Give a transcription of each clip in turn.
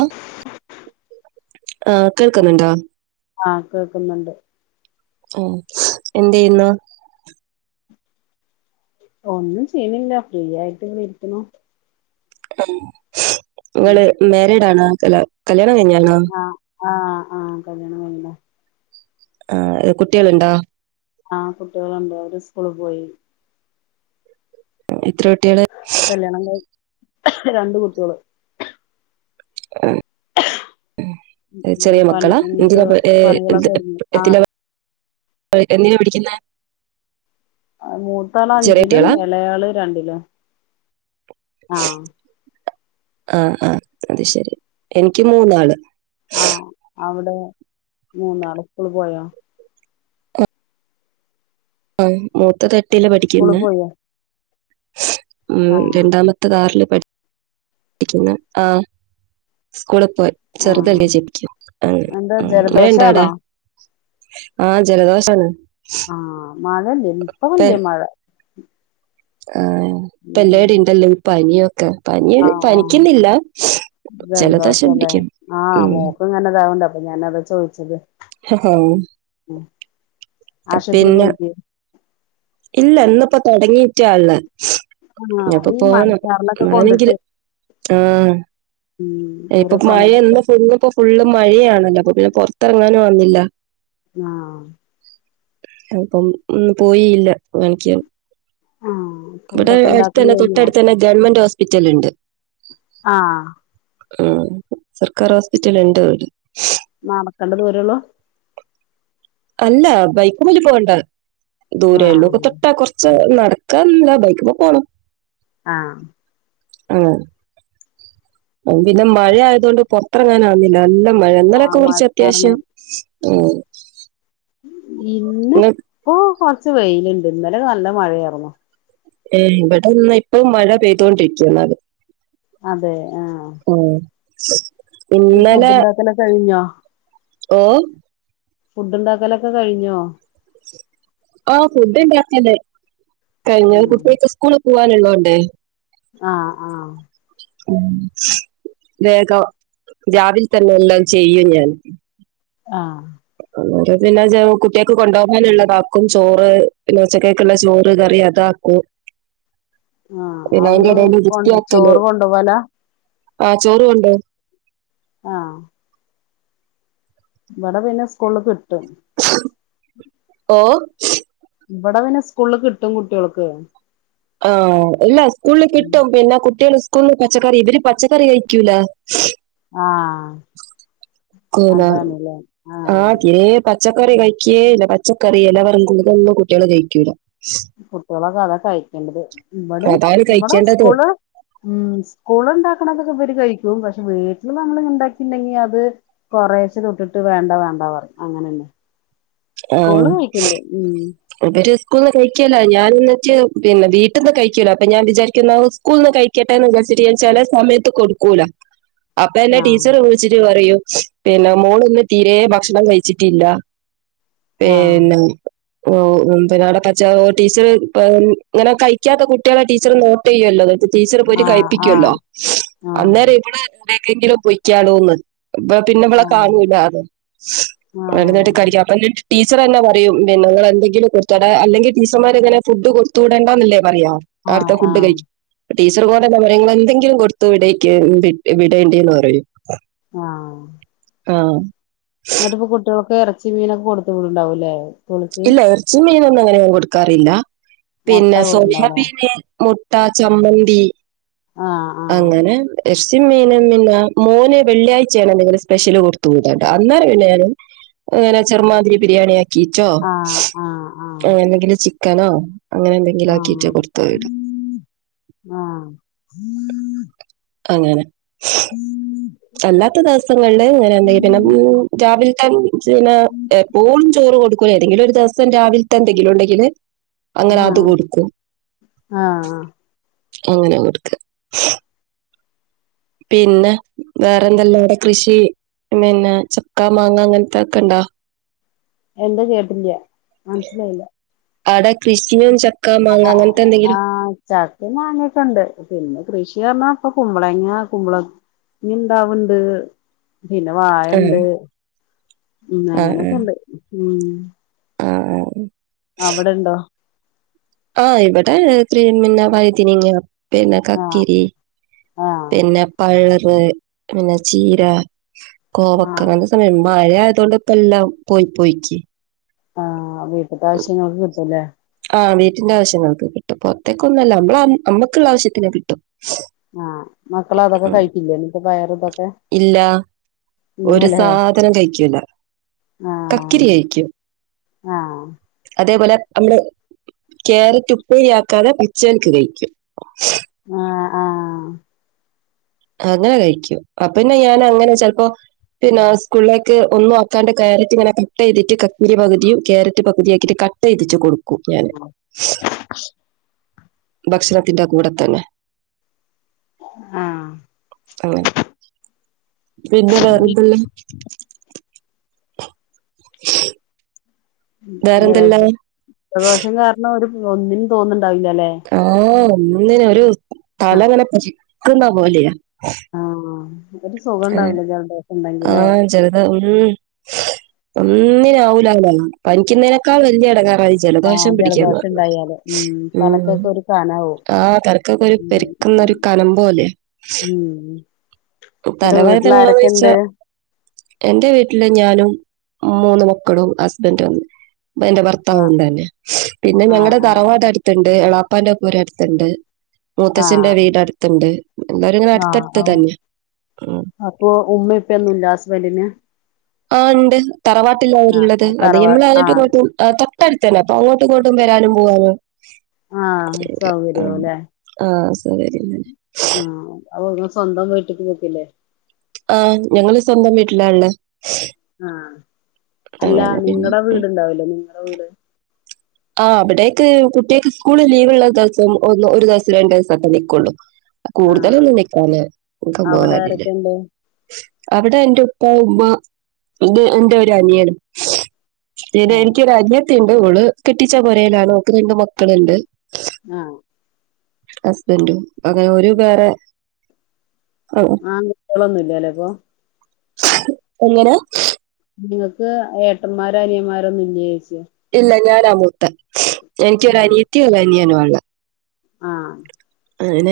ആ ആഹ് കേൾക്കുന്നുണ്ടോ ആഹ്കേൾക്കുന്നുണ്ട് അ എന്തെയ്യുന്നു ഒന്നും ചെയ്യണില്ല ഫ്രീയായിട്ട് ഇങ്ങനെ ഇരിക്ക്ണു ഉം ങ്ങള് മേരീഡ് ആണോ അല്ലകല്യാണം കയിഞതാണൊ ആഹ്ആഹ് ആഹ് കല്യാണംകഴിഞ്ഞിക്ക്ണ് അ ആഹ് കുട്ട്യാളുണ്ടൊ ആഹ് കുട്ട്യാള്ണ്ട് ഓര് സ്ക്കൂള് പോയി എത്ര കുട്ട്യാള് കല്യാണം കയി രണ്ട് കുട്ട്യാള് ഹ്‌ ഉം ഉം ചെറിയ പണി മക്കളാ എന്നിട്ട് എന്തിനാ പഠി പണികളൊക്കെ ഒരുങ്ങി ആഹ് എന്തിനപഠി എന്തിനാ പഠിക്കുന്നെ അഹ് മൂത്താള് ചെറിയ അഞ്ചിലും കുട്ടികളാ എളേ ആള് രണ്ടിലും ആണ് ആഹ് ആഹ് ആഹ്അത് ശരി എനിക്ക് മൂന്നാള് ആഹ് അവിടെ മൂന്നാള് സ്ക്കൂള് പോയോ ആഹ് മൂത്തത് എട്ടില് സ്കൂള് പഠിക്കിന്ന് പോയോ ഉം ആഹ് രണ്ടാമ ത്തത് ആറില് പട്ക്ക്ന്നേ ആഹ് സ്കൂളി പോയി ആഹ് ചെറുതല്ലേ ശരിക്കും എന്താ മഴണ്ടാടെ ജലദോഷാണോ ആഹ് ജലദോശാണ് ആഹ് മഴല്ല്യ ഇപ്പ ഇല്യാ മഴ ആഹ് ഇപ്പ ഉം എല്ലാടിണ്ടല്ലോ പനിയൊക്കെ പനിപനിക്കുന്നില്ല ജലദോശലേ ആഹ് മൂക്ക് ങ്ങനെദാവ്ണ്ട് അപ്പം ഞാനതാ ചോയ്ച്ചത് ഹെഹേം ഉം ആശുപത്രി പിന്നെ പോയില്ലേ ഇല്ല ഇന്ന് ഇപ്പോ തൊടങ്ങിട്ടാള്ളഹ് ആഹ് അപ്പൊ ഈ പോണം മഴച്ചാറിലൊക്കെ കൊണ്ടിട്ട് ആനെങ്കില് ആഹ് ഉം ഏഹ് ഇപ്പൊ ഓരോ മഴ പണികളൊക്കെ ന്ന് ഫുള്ള് പ്പൊ ഫുള്ള് മഴയയാണല്ലോ അപ്പൊ പിന്നെ പുറത്തിറങ്ങാനും വന്നില്ല ങ്ങാഹ് അഹ് പ്പം ന്ന് പോയീല്ല കാൻക്യാൻ ആഹ് ഇവടെ ഫുഡൊക്കെ ഉണ്ടാക്കല് അടുത്തന്നെ കഴിഞ്ഞോ തൊട്ടട് തന്നെ ഗവൺമെന്റ് ഹോസ്പിറ്റല്ണ്ട് ആഹ് ആഹ് സർക്കാർ ഹോസ്പിറ്റല്ണ്ട് വടെ നാടക്കള്ള ദൂരള്ളൂ അല്ല ബൈക്മ്മല് പോണ്ട ദൂരേള്ളൂ ആഹ് ഒക്കെ തൊട്ടാ കുറച്ച് നട കൻല്ല ബൈക്ക്മ്മേ പോണം ആഹ് ആഹ് അഹ് പിന്നെ മഴ ആയതൊണ്ട് പൊർത്തിറങ്ങാനാവുന്നില്ല നല്ല മഴ ഇന്നലൊക്കെ ആഹ് കുറച്ച് മഴച്ചാറിന് അത്യാവശ്യം [unintelligible] ഇന്ന് ഇപ്പൊ കൊർച്ച് വെയിലുണ്ട് ഇന്നലെ നല്ല മഴയായിരുന്നു ഏഹ് ഇവിടെന്ന് ഇപ്പം മഴ പെയ്തോണ്ടിരിക്ക ന്നാല് അതെ ആഹ് ആഹ് ഇ ഫുഡ്ണ്ടാക്കലൊകെഴിഞ്ഞോ ഓഹ് ഫുഡ് ണ്ടാക്കലൊക്കെ കഴിഞ്ഞോ ആഹ് ഫുഡ് ണ്ടാക്കല്ലേ കഴിഞ് കുട്ട്യേക്ക് സ്കൂളിൽ പോവാൻള്ളതോണ്ടേ ആഹ് ആഹ് വേഗം രാവിൽ തന്നെ എല്ലാം ചെയ്യും ഞാൻ ആഹ് [unintelligible] അഹ് പിന്നെ [unintelligible] കുട്ട്യേക്ക് കൊണ്ടോകാനുള്ളതാക്കും ചോറ് പിന്നെ ഉച്ചക്കേക്ള്ള ചോറ് കറി അതാക്കും ആഹ് പിന്നെ അവര് ആയ്ന്റെടേൽ കൊ വൃത്യാക്കല് ചോറ് കൊണ്ടുപോല ആഹ് ചോറ് കൊണ്ടോഉം ആഹ് ഇവിടെ പിന്നെ സ്കൂളിൽ കിട്ടും ഓഹ് ഇവിടെ പിന്നെ സ്കൂളിൽ കിട്ടും കുട്ടികൾക്ക് ആഹ് ഇല്ല സ്കൂളിൽ കിട്ടും പിന്നെ കുട്ടികള് സ്കൂളിന്ന് പച്ചക്കറി ഇവര് പച്ചക്കറി കഴിക്കൂല ആഹഹ് ക്കൂല ആഹ് അഹ് യേ പച്ചക്കറി കഴിക്കേ ഇല്ല പച്ചക്കറി എലവർഗ്ഗങ്ങൾ ഇതൊന്നും കുട്ടികള് കഴിക്കൂല കുട്ടികളൊക്കെ അതാ കഴിക്കേണ്ടത് ഇവിടെ അതാണ് ഇവിടെ കഴിക്കേണ്ടത് സ്കൂള് ഉം സ്കൂളിണ്ടാക്കണതൊക്കെ ഇവര് കഴിക്കും പക്ഷെ വീട്ടില് ഞ ങ്ങൾ ഉണ്ടാക്കിണ്ടെങ്കി അത് കൊറേച്ചെ തൊട്ടിട്ട് വേണ്ട വേണ്ട പറയും അങ്ങനെന്നെ ആ സ്കൂളില് കഴിക്ക്ണ്ട് ഉം ഇവര് സ്കൂളിൽ നിന്ന് കഴിക്കോ ലൊ ഞാൻ എന്നിട്ട് പിന്നെ വീട്ടിൽന്ന് കഴികൂല അപ്പൊ ഞാൻ വിചാരിക്കുന്നത് സ്കൂളിന്ന് കഴിക്കട്ടേന്ന് വിചാരിചിട്ട് ഞാൻ ചെല സമയത്ത് കൊടുക്കൂല അപ്പ എന്നെ ആഹ് ടീച്ചർ വിളിച്ചിട്ട് പറയും പിന്നെ മോളിന്ന് തീരേ ഭക്ഷണം കഴിച്ചിട്ടില്ല ആഹ് പിന്നെ ഓഹ് പിന്നവിടെ പച്ച ടീച്ചർ ഇങ്ങനെ കഴിക്കാത്ത കുട്ടികളെ ടീച്ചർ നോട്ട് ചെയ്യുവല്ലൊ അത് ടീച്ചറ് പോയിട്ട് കഴിപ്പിക്കോല്ലൊ ആഹ് ആഹ് അന്നേരം ഇവിടെ ഇവിടേ ക്കെങ്കിലും പൊയ്ക്കാലോന്ന് ഇപ്പ പിന്നെ ഇവളെ ആഹ് കാണൂല്ലാന്ന് ആഹ് അത് [inaudible] വതായിട്ട് ആഹ് കഴിക്കാം അപ്പൊ ടീച്ചർ തന്നെ പറയും പിന്നെങ്ങൾ എന്തെില കൊട അല്ലെങ്കിൽ ടീച്ചർമാർ ഇങ്ങനെ ഫുഡ് കൊടുത്തു വിടണ്ടന്നല്ലേ പറയാ അവ്ടത്തെ ആഹ് ഫുഡ് ആഹ് കഴി ടീച്ചർ ഇതുപോലെന്നെ പറയും ഇങ്ങള് എന്തെങ്കിലും കൊടുത്തു വിട വിടേണ്ടിന്ന് പറയും ആഹ് ആഹ് എന്നിട്ടിപ്പ കുട്ടികൾക്ക് എറച്ചി മീനൊക്കെ കൊടുത്ത് വിടുണ്ടാവൂല്ലേ സ്കൂളിക്ക് ഇല്ല എറചീമ് മീനൊന്നും അങ്ങനെ കൊടുക്കാറില്ല മുട്ട പിന്നെ കൊടുക്കണ്ടാവൂലേ സോയാബീന് മു ട്ട, ചമ്മന്തി ആഹ് ആഹ് അങ്ങനെ സ്പെഷ്യൽ മീനും പിന്നെ മോന് വെള്ളിയാഴ്ച്ചയാണ് എന്തെങ്കിലും സ്പെഷ്യല് കൊടു ത്ത് വിടേണ്ട അന്നേരം പിന്നെ ഞാന് അങ്ങനെ ചെർ്മാതിരി ബിരിയാണി ആ റ്റോ ആഹ് ആഹ് എന്തെങ്കിലും ചിക്കനോ അങ്ങനെ എന്തെങ്കിലും ആക്കീറ്റോ ആഹ് കൊടുത്തുവിടും ആഹ് അങ്ങനെ ഉം അല്ലാത്ത ദെവസങ്ങളില് ഇങ്ങനെതന്നെ പിന്നെ രാവിലെത്ത പിന്നെ എപ്പോഴും ചോറ് കൊടുക്കൂ ല ഏതെങ്കിലും ഒരു ദിവസം രാവിലത്തെ എന്തെങ്കിലും ഉണ്ടെങ്കില് അങ്ങനെ ആഹ് അത് ആഹ് കൊടുക്കും ആഹ് അങ്ങന കൊടുക്ക പിന്നെ വേറെന്തെല്ലാവ്ടെ കൃഷി പിന്നെ ചക്ക മാങ്ങ അങ്ങനത്തേക്കെ ഉണ്ടോ എന്താ കേട്ടില്ല മനസ്സിലായില്ല അവിടെ കൃഷിയും ചക്കാ മാങ്ങ അങ്ങനത്തെ എന്തെങ്കിലും ചക്കെ മാങ്ങെക്കൊണ്ട് പിന്നെ കൃഷി പറഞ്ഞാ ഇപ്പ കുമ്പളങ്ങ കുമ്പള ണ്ടാവണ്ട് പിന്നെ ആ വാഴണ്ട് ഉം ആഹ് അങ്ങനെക്കെ ഉണ്ട് ഉം ആഹ് അവിടൊണ്ടോ ആ ഇവിടെത്രേം പിന്നെ വൈതനിങ്ങ പിന്നെ ആഹ് കക്കിരി ആഹ് പിന്നെ പയറ് പിന്നെ ചീര കോവക്ക ആഹ് അങ്ങനത്തെ സമയം മഴ ആയതുകൊണ്ട് പ്പല്ലാം പോയി പോയിക്ക് ആഹ് വീട്ടത്തെ ആവശ്യങ്ങൾക്ക് കിട്ടൂലേ ആ് വീട്ടിന്റെ ആവശ്യങ്ങൾക്ക് കിട്ടും പുറത്തേക്ക് ഒന്നുമല്ല നമ്മള അമ്മക്കുള്ള ആവശ്യത്തിന് കിട്ടും ആഹ് മക്കള അതൊക്കെ ഉം കഴിക്കില്ലേ ഇപ്പ പയറ് ഇതൊക്കെ ഇല്ല ഒരു ഇല്ലല്ലേ സാധനം കഴിക്കൂല ആഹ് കക്കിരിയയിക്കും ആഹ് അതേപോലെ നമ്മള് കാരറ്റ് ഉപ്പേരി ആക്കാതെ പച്ചക്ക് കഴിക്കും ആഹ് ആഹ് അങ്ങനെ കഴിക്കും അപ്പന്നെ ഞാൻ അങ്ങനെ ചെലപ്പോ പിന്നെ സ്കൂളിലേക്ക് ഒന്നും ആക്കാണ്ട് ക്യാരറ്റ് ഇങ്ങനെ കട്ട് ചെയ്തിട്ട് കക്കിരി പകുതിയും ക്യാരറ്റ് പകുതിയാക്കിയിട്ട് കട്ട് വീതിച്ചു കൊടുക്കും ഞാന് ഭക്ഷണത്തിന്റെ കൂടെ തന്നെ ആഹ് അങ്ങനെ പിന്നെ വേറെന്തുള്ളേ ജല വേറെന്തല്ല ജലദോഷം കാരണം ഒരു ഒന്നിനും തോന്നുന്നുണ്ടാവില്ല അല്ലെ ആഹ് ഒന്നിനെ ഒരു തല ആഹ് ഇങ്ങനെ ചിക്കുന്ന പോലെയാ ആഹ് ഒരു സുഖംണ്ടാവില്ലല്ലോ അവിടെ ആഹ് ചെറുതാ ഉം ഒന്നിനും ആവൂല അങ്ങന പനിക്കുന്നതിനേക്കാൾ വലിയ ഇടങ്ങാറായി ആഹ് ജലദോഷം പിടിക്കാന്ന് ജലദോഷം പറഞ്ഞ ഉണ്ടായാല് ഉം തലക്കൊക്കെ ഒരു കനാവും ആ തലക്കൊക്കെ ഒരു പെര് ഉം ന്ന ഒരു കനം പോലെ ഉം എന്നിട്ട് വീട്ടിൽ ആരൊക്കെ തലവേദനന്ന്വെച്ച ഉണ്ട് എന്റെ വീട്ടില് ഞാനും മൂന്ന് മക്കളും ഹസ്ബൻഡും ന്ന് എന്റെ ആഹ് ഭർത്താവ്ണ്ട് തന്നെ പിന്നെ ആഹ് ഞങ്ങടെ തറവാട് അട് അടുത്തണ്ട് എളാപ്പാന്റെ പൂര അടുത്തുണ്ട് ആഹ് മൂത്തച്ഛന്റെ ആഹ് വീട് അടുത്തുണ്ട് എല്ലരും ഇങ്ങനെ ആഹ് അടുത്തടുത്ത് ആഹ് തന്നെ ഉം അപ്പൊ ഉമ്മ ഉപ്പൊന്നുംല്ല ഹസ്ബൻഡിന് ആ ഉണ്ട് തറവാട്ടിലാ അവരുള്ളത് ആഹ് അത് തറവാ ഞമ്മൾ ആലാട്ട് ആഹ് പോയപ്പം തൊട്ടടുത്ത് തന്നെ അപ്പൊ അങ്ങോട്ടും ഇങ്ങോട്ടും വരാനും പോവാനും ആഹ് സൗകര്യവുംല്ലേ ആഹ് സരിയെന്നാ ആ അപ്പൊ നിങ്ങൾ സ്വന്തം വീട്ടിക്ക് പോകില്ലേ ആഹ് ഞങ്ങള് സ്വന്തം വീട്ടിലാള്ളേ ആഹ് അല്ല നിങ്ങടെ ഉം. വീടുണ്ടാവിലേ നിങ്ങടെ വീട് ആ അവിടേക്ക് കുട്ടികക്ക് സ്കൂള് ലീവ് ഉള്ള ദിവസം ഒന്ന് ഒരു ദിവസം രണ്ടു ദിവസം ഒക്കേ നിൽക്കുള്ളൂ ആഹ് കൂടുതലൊന്നും നിക്കാറ്ല്ലേ ന്ക്ക് അവിടെ പോവാറില്ലേ ആരൊക്കെണ്ട് അവിടെ എന്റെ ഉപ്പ ഉമ്മ എന്റെ ഒരു അനിയനും പിന്നെ എനിക്കൊരു അനിയത്തിയൊണ്ട് അവള് കെട്ടിച്ച പുരയിലാണ് ഓക്ക് രണ്ട് മക്കളുണ്ട് ആഹ് ഹസ്ബൻഡും അങ്ങനെ ഓരു വേറെ ആൺകുട്ടികൾ ഒന്നും ഇല്ലല്ലേ അപ്പൊ എങ്ങനെ നിങ്ങക്ക് ഏട്ടന്മാരോ അനിയന്മാരോ ഒന്നുലെ ചോയ്ക്ക ഇല്ല ഞാനാമുത്ത എനിക്കൊരു അനിയത്തിയു അനിയനാനുള്ള ആഹ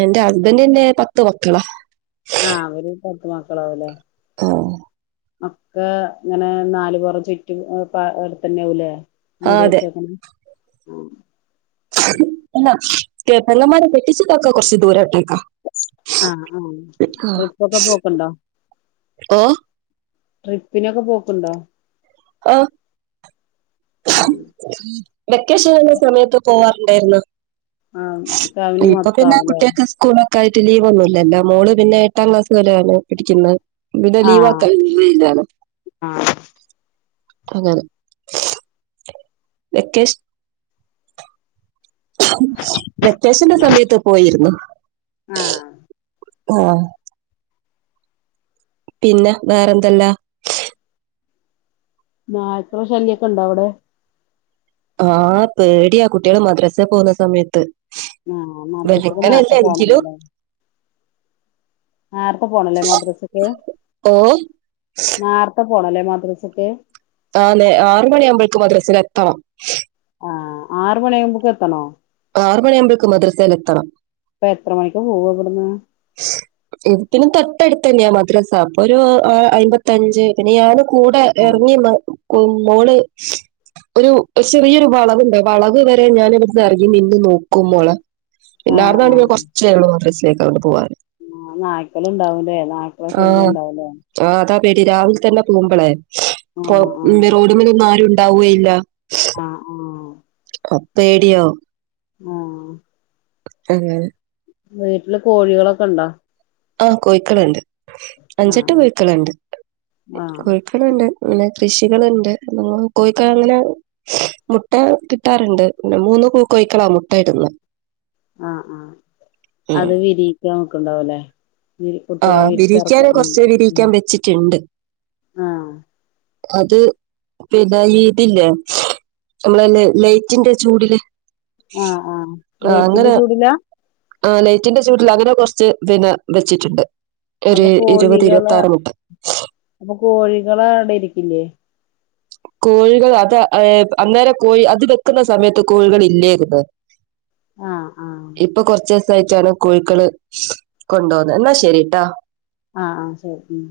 എന്റെ ഹസ്ബൻഡറിന്റെ പത്ത് മക്കളാ ആഹ് അവര് പറത്ത് മക്കളാവല്ലേ ആ ഒക്കെ ഇങ്ങനെ നാല് പൊറം ചുറ്റ അട്ത്തന്നെ ആവുലെ ആ വീട് അതെ വെച്ചേക്ക്ണ് ആ അല്ല പെങ്ങമാരെ കെട്ടിച്ചതോക്കെ കൊറച്ച് ദൂരൊട്ടേക്കാ ആ ആ ട്രിപ്പൊക്കെ പോക്ക്ണ്ടോ ഓ ട്രിപ്പിനൊക്കെ പോക്ക്ണ്ടോ ആ ആഹ് വെക്കേഷൻന്ന സമയത്ത് പോവാറ് ഇണ്ടായിര്ന്നു ആ ഫാമിലി മൊത്താവല്ലേ കുട്ടികൾക്ക് സ്കൂളൊക്കെ ആയിട്ട് ലീവ് ഒന്നു ഇല്ലല്ലോ മോള് പിന്നെ എട്ടാം ക്ലാസ് ല്ലെ പിഠിക്ക്ന്ന് പിന്നെ ലീവ ആഹ് ആക്കലില്ലാല്ലോ ആഹ് അങ്ങനെ വെക്കേഷ വെക്കേഷന്റെ സമയത്ത് പോയിര്ന്നു ആഹ് ആ പിന്നെ വേറെ എന്തല്ലാ നായക്കളെ ശല്യൊക്കെ ഉണ്ടോ അവിടെ ആ പേടിയാ കുട്ടികള് മദ്രസ പോന്ന സമയത്ത് ആഹ് മദ്രസക്ക് വെളുക്കനല്ല നേരത്തെ എങ്കിലും പോണല്ലോല്ലോ നേരത്തെ പോണല്ലേ മദ്രസക്ക് ഓ നേരത്തെ പോണല്ലേ മദ്രസക്ക് ആന്നെ ആറ് മണിയാവുമ്പോൾക്ക് മദ്രസയിൽ എത്തണം ആഹ് ആറ മണി ആകുമ്പോക്ക് എത്തണോ ആറ് മണിയാവുമ്പോഴക്ക് മദ്രാസ്സയിൽ എത്തണം അപ്പൊ എത്ര മണിക്ക് പോവ ഇവിടന്ന് ഇത്തി തൊട്ടടുത്ത് തന്നെയാ മദ്രാസ അപ്പൊ ഒരു അമ്പത്തി- ത്തഞ്ച് പിന്നെ ഞാന് കൂടെ ആ ഇറങ്ങി നിന്നൊടുക്കും മോള് ഒരു ചെറിയൊരു വളവണ്ട് വളവ് വരെ ഞാൻ ഇവിടുന്ന് അറങ്ങി നിന്ന് നോക്കു മോളെ ആ പിന്നെ ആ അർന്നാണ്ട് കുറച്ചേള മദ്രസ ലേക്ക് അങ്ങോട്ട പോകെ ആ നായ്ക്കള ണ്ടാവൂലേ നായ്ക്കള ശല്യം ഉണ്ടാവൂലേ ആ അതാ പേടി രാവിലെ തന്നെ പോകുമ്പോളെ ആ ആ [unintelligible] റോഡമലോന്നും ആരും ഉണ്ടാവുകയില്ല ആ ആ പേടിയാവും ആഹ് [unintelligible] വീട്ടില് കോഴികളൊക്കെ ഉണ്ടോ ആഹ് കോഴക്കളുണ്ട് ആ അഞ്ചെട്ട് കോഴക്കളുണ്ട് ആ കോ [unintelligible] അങ്ങനെ കൃഷികളുണ്ട് കോഴിക്കോ അങ്ങനെ മുട്ട കിട്ടാറുണ്ട് പിന്നെ മൂന്ന് പൂ കോഴക്കളാ മുട്ട ഇടുന്ന ആഹ് ആഹ് ഉം അത് വിരിയിക്കാൻ വെക്കുണ്ടാവല്ലേ ഇനി കുട്ടികളെ ആഹ് വിരിയിക്കാന് വിരിച്ചറക്കൂം കുറച്ച് ം വിരിയിക്കാൻ വെച്ചിട്ടുണ്ട് ആഹ്. അത്- പിന്നെ ഈ ഇതില്ലേ നമ്മളെ ലൈറ്റിന്റെ ചൂടില് ആ ആ ആഹ് ലൈറ്റിന്റെ അങ്ങനെ ചൂടിലാ ആഹ് ലൈറ്റിന്റെ ചൂട്ലങ്ങനെ കൊറച്ച് പിന്നെ വെച്ചിട്ട്ണ്ട്. ഒരു അപ്പൊ ഇരുപത് കോഴികള് ഇരുപത്തിആറ് മുട്ട. അപ്പൊ കോഴികളട ഇരിക്കില്ലേ? കോഴികൾ അത് ഏ അന്നേരം കോഴി അത് വെക്കുന്ന സമയത്ത് കോഴികളില്ലേര്ന്ന്. ആ ആ ഇപ്പൊ കൊർച്ചീസായിട്ടാണ് കോഴിക്കള് കൊണ്ടോന്ന് ന്നാ ശരിട്ടൊ. ആഹ് ആഹ് ശരി.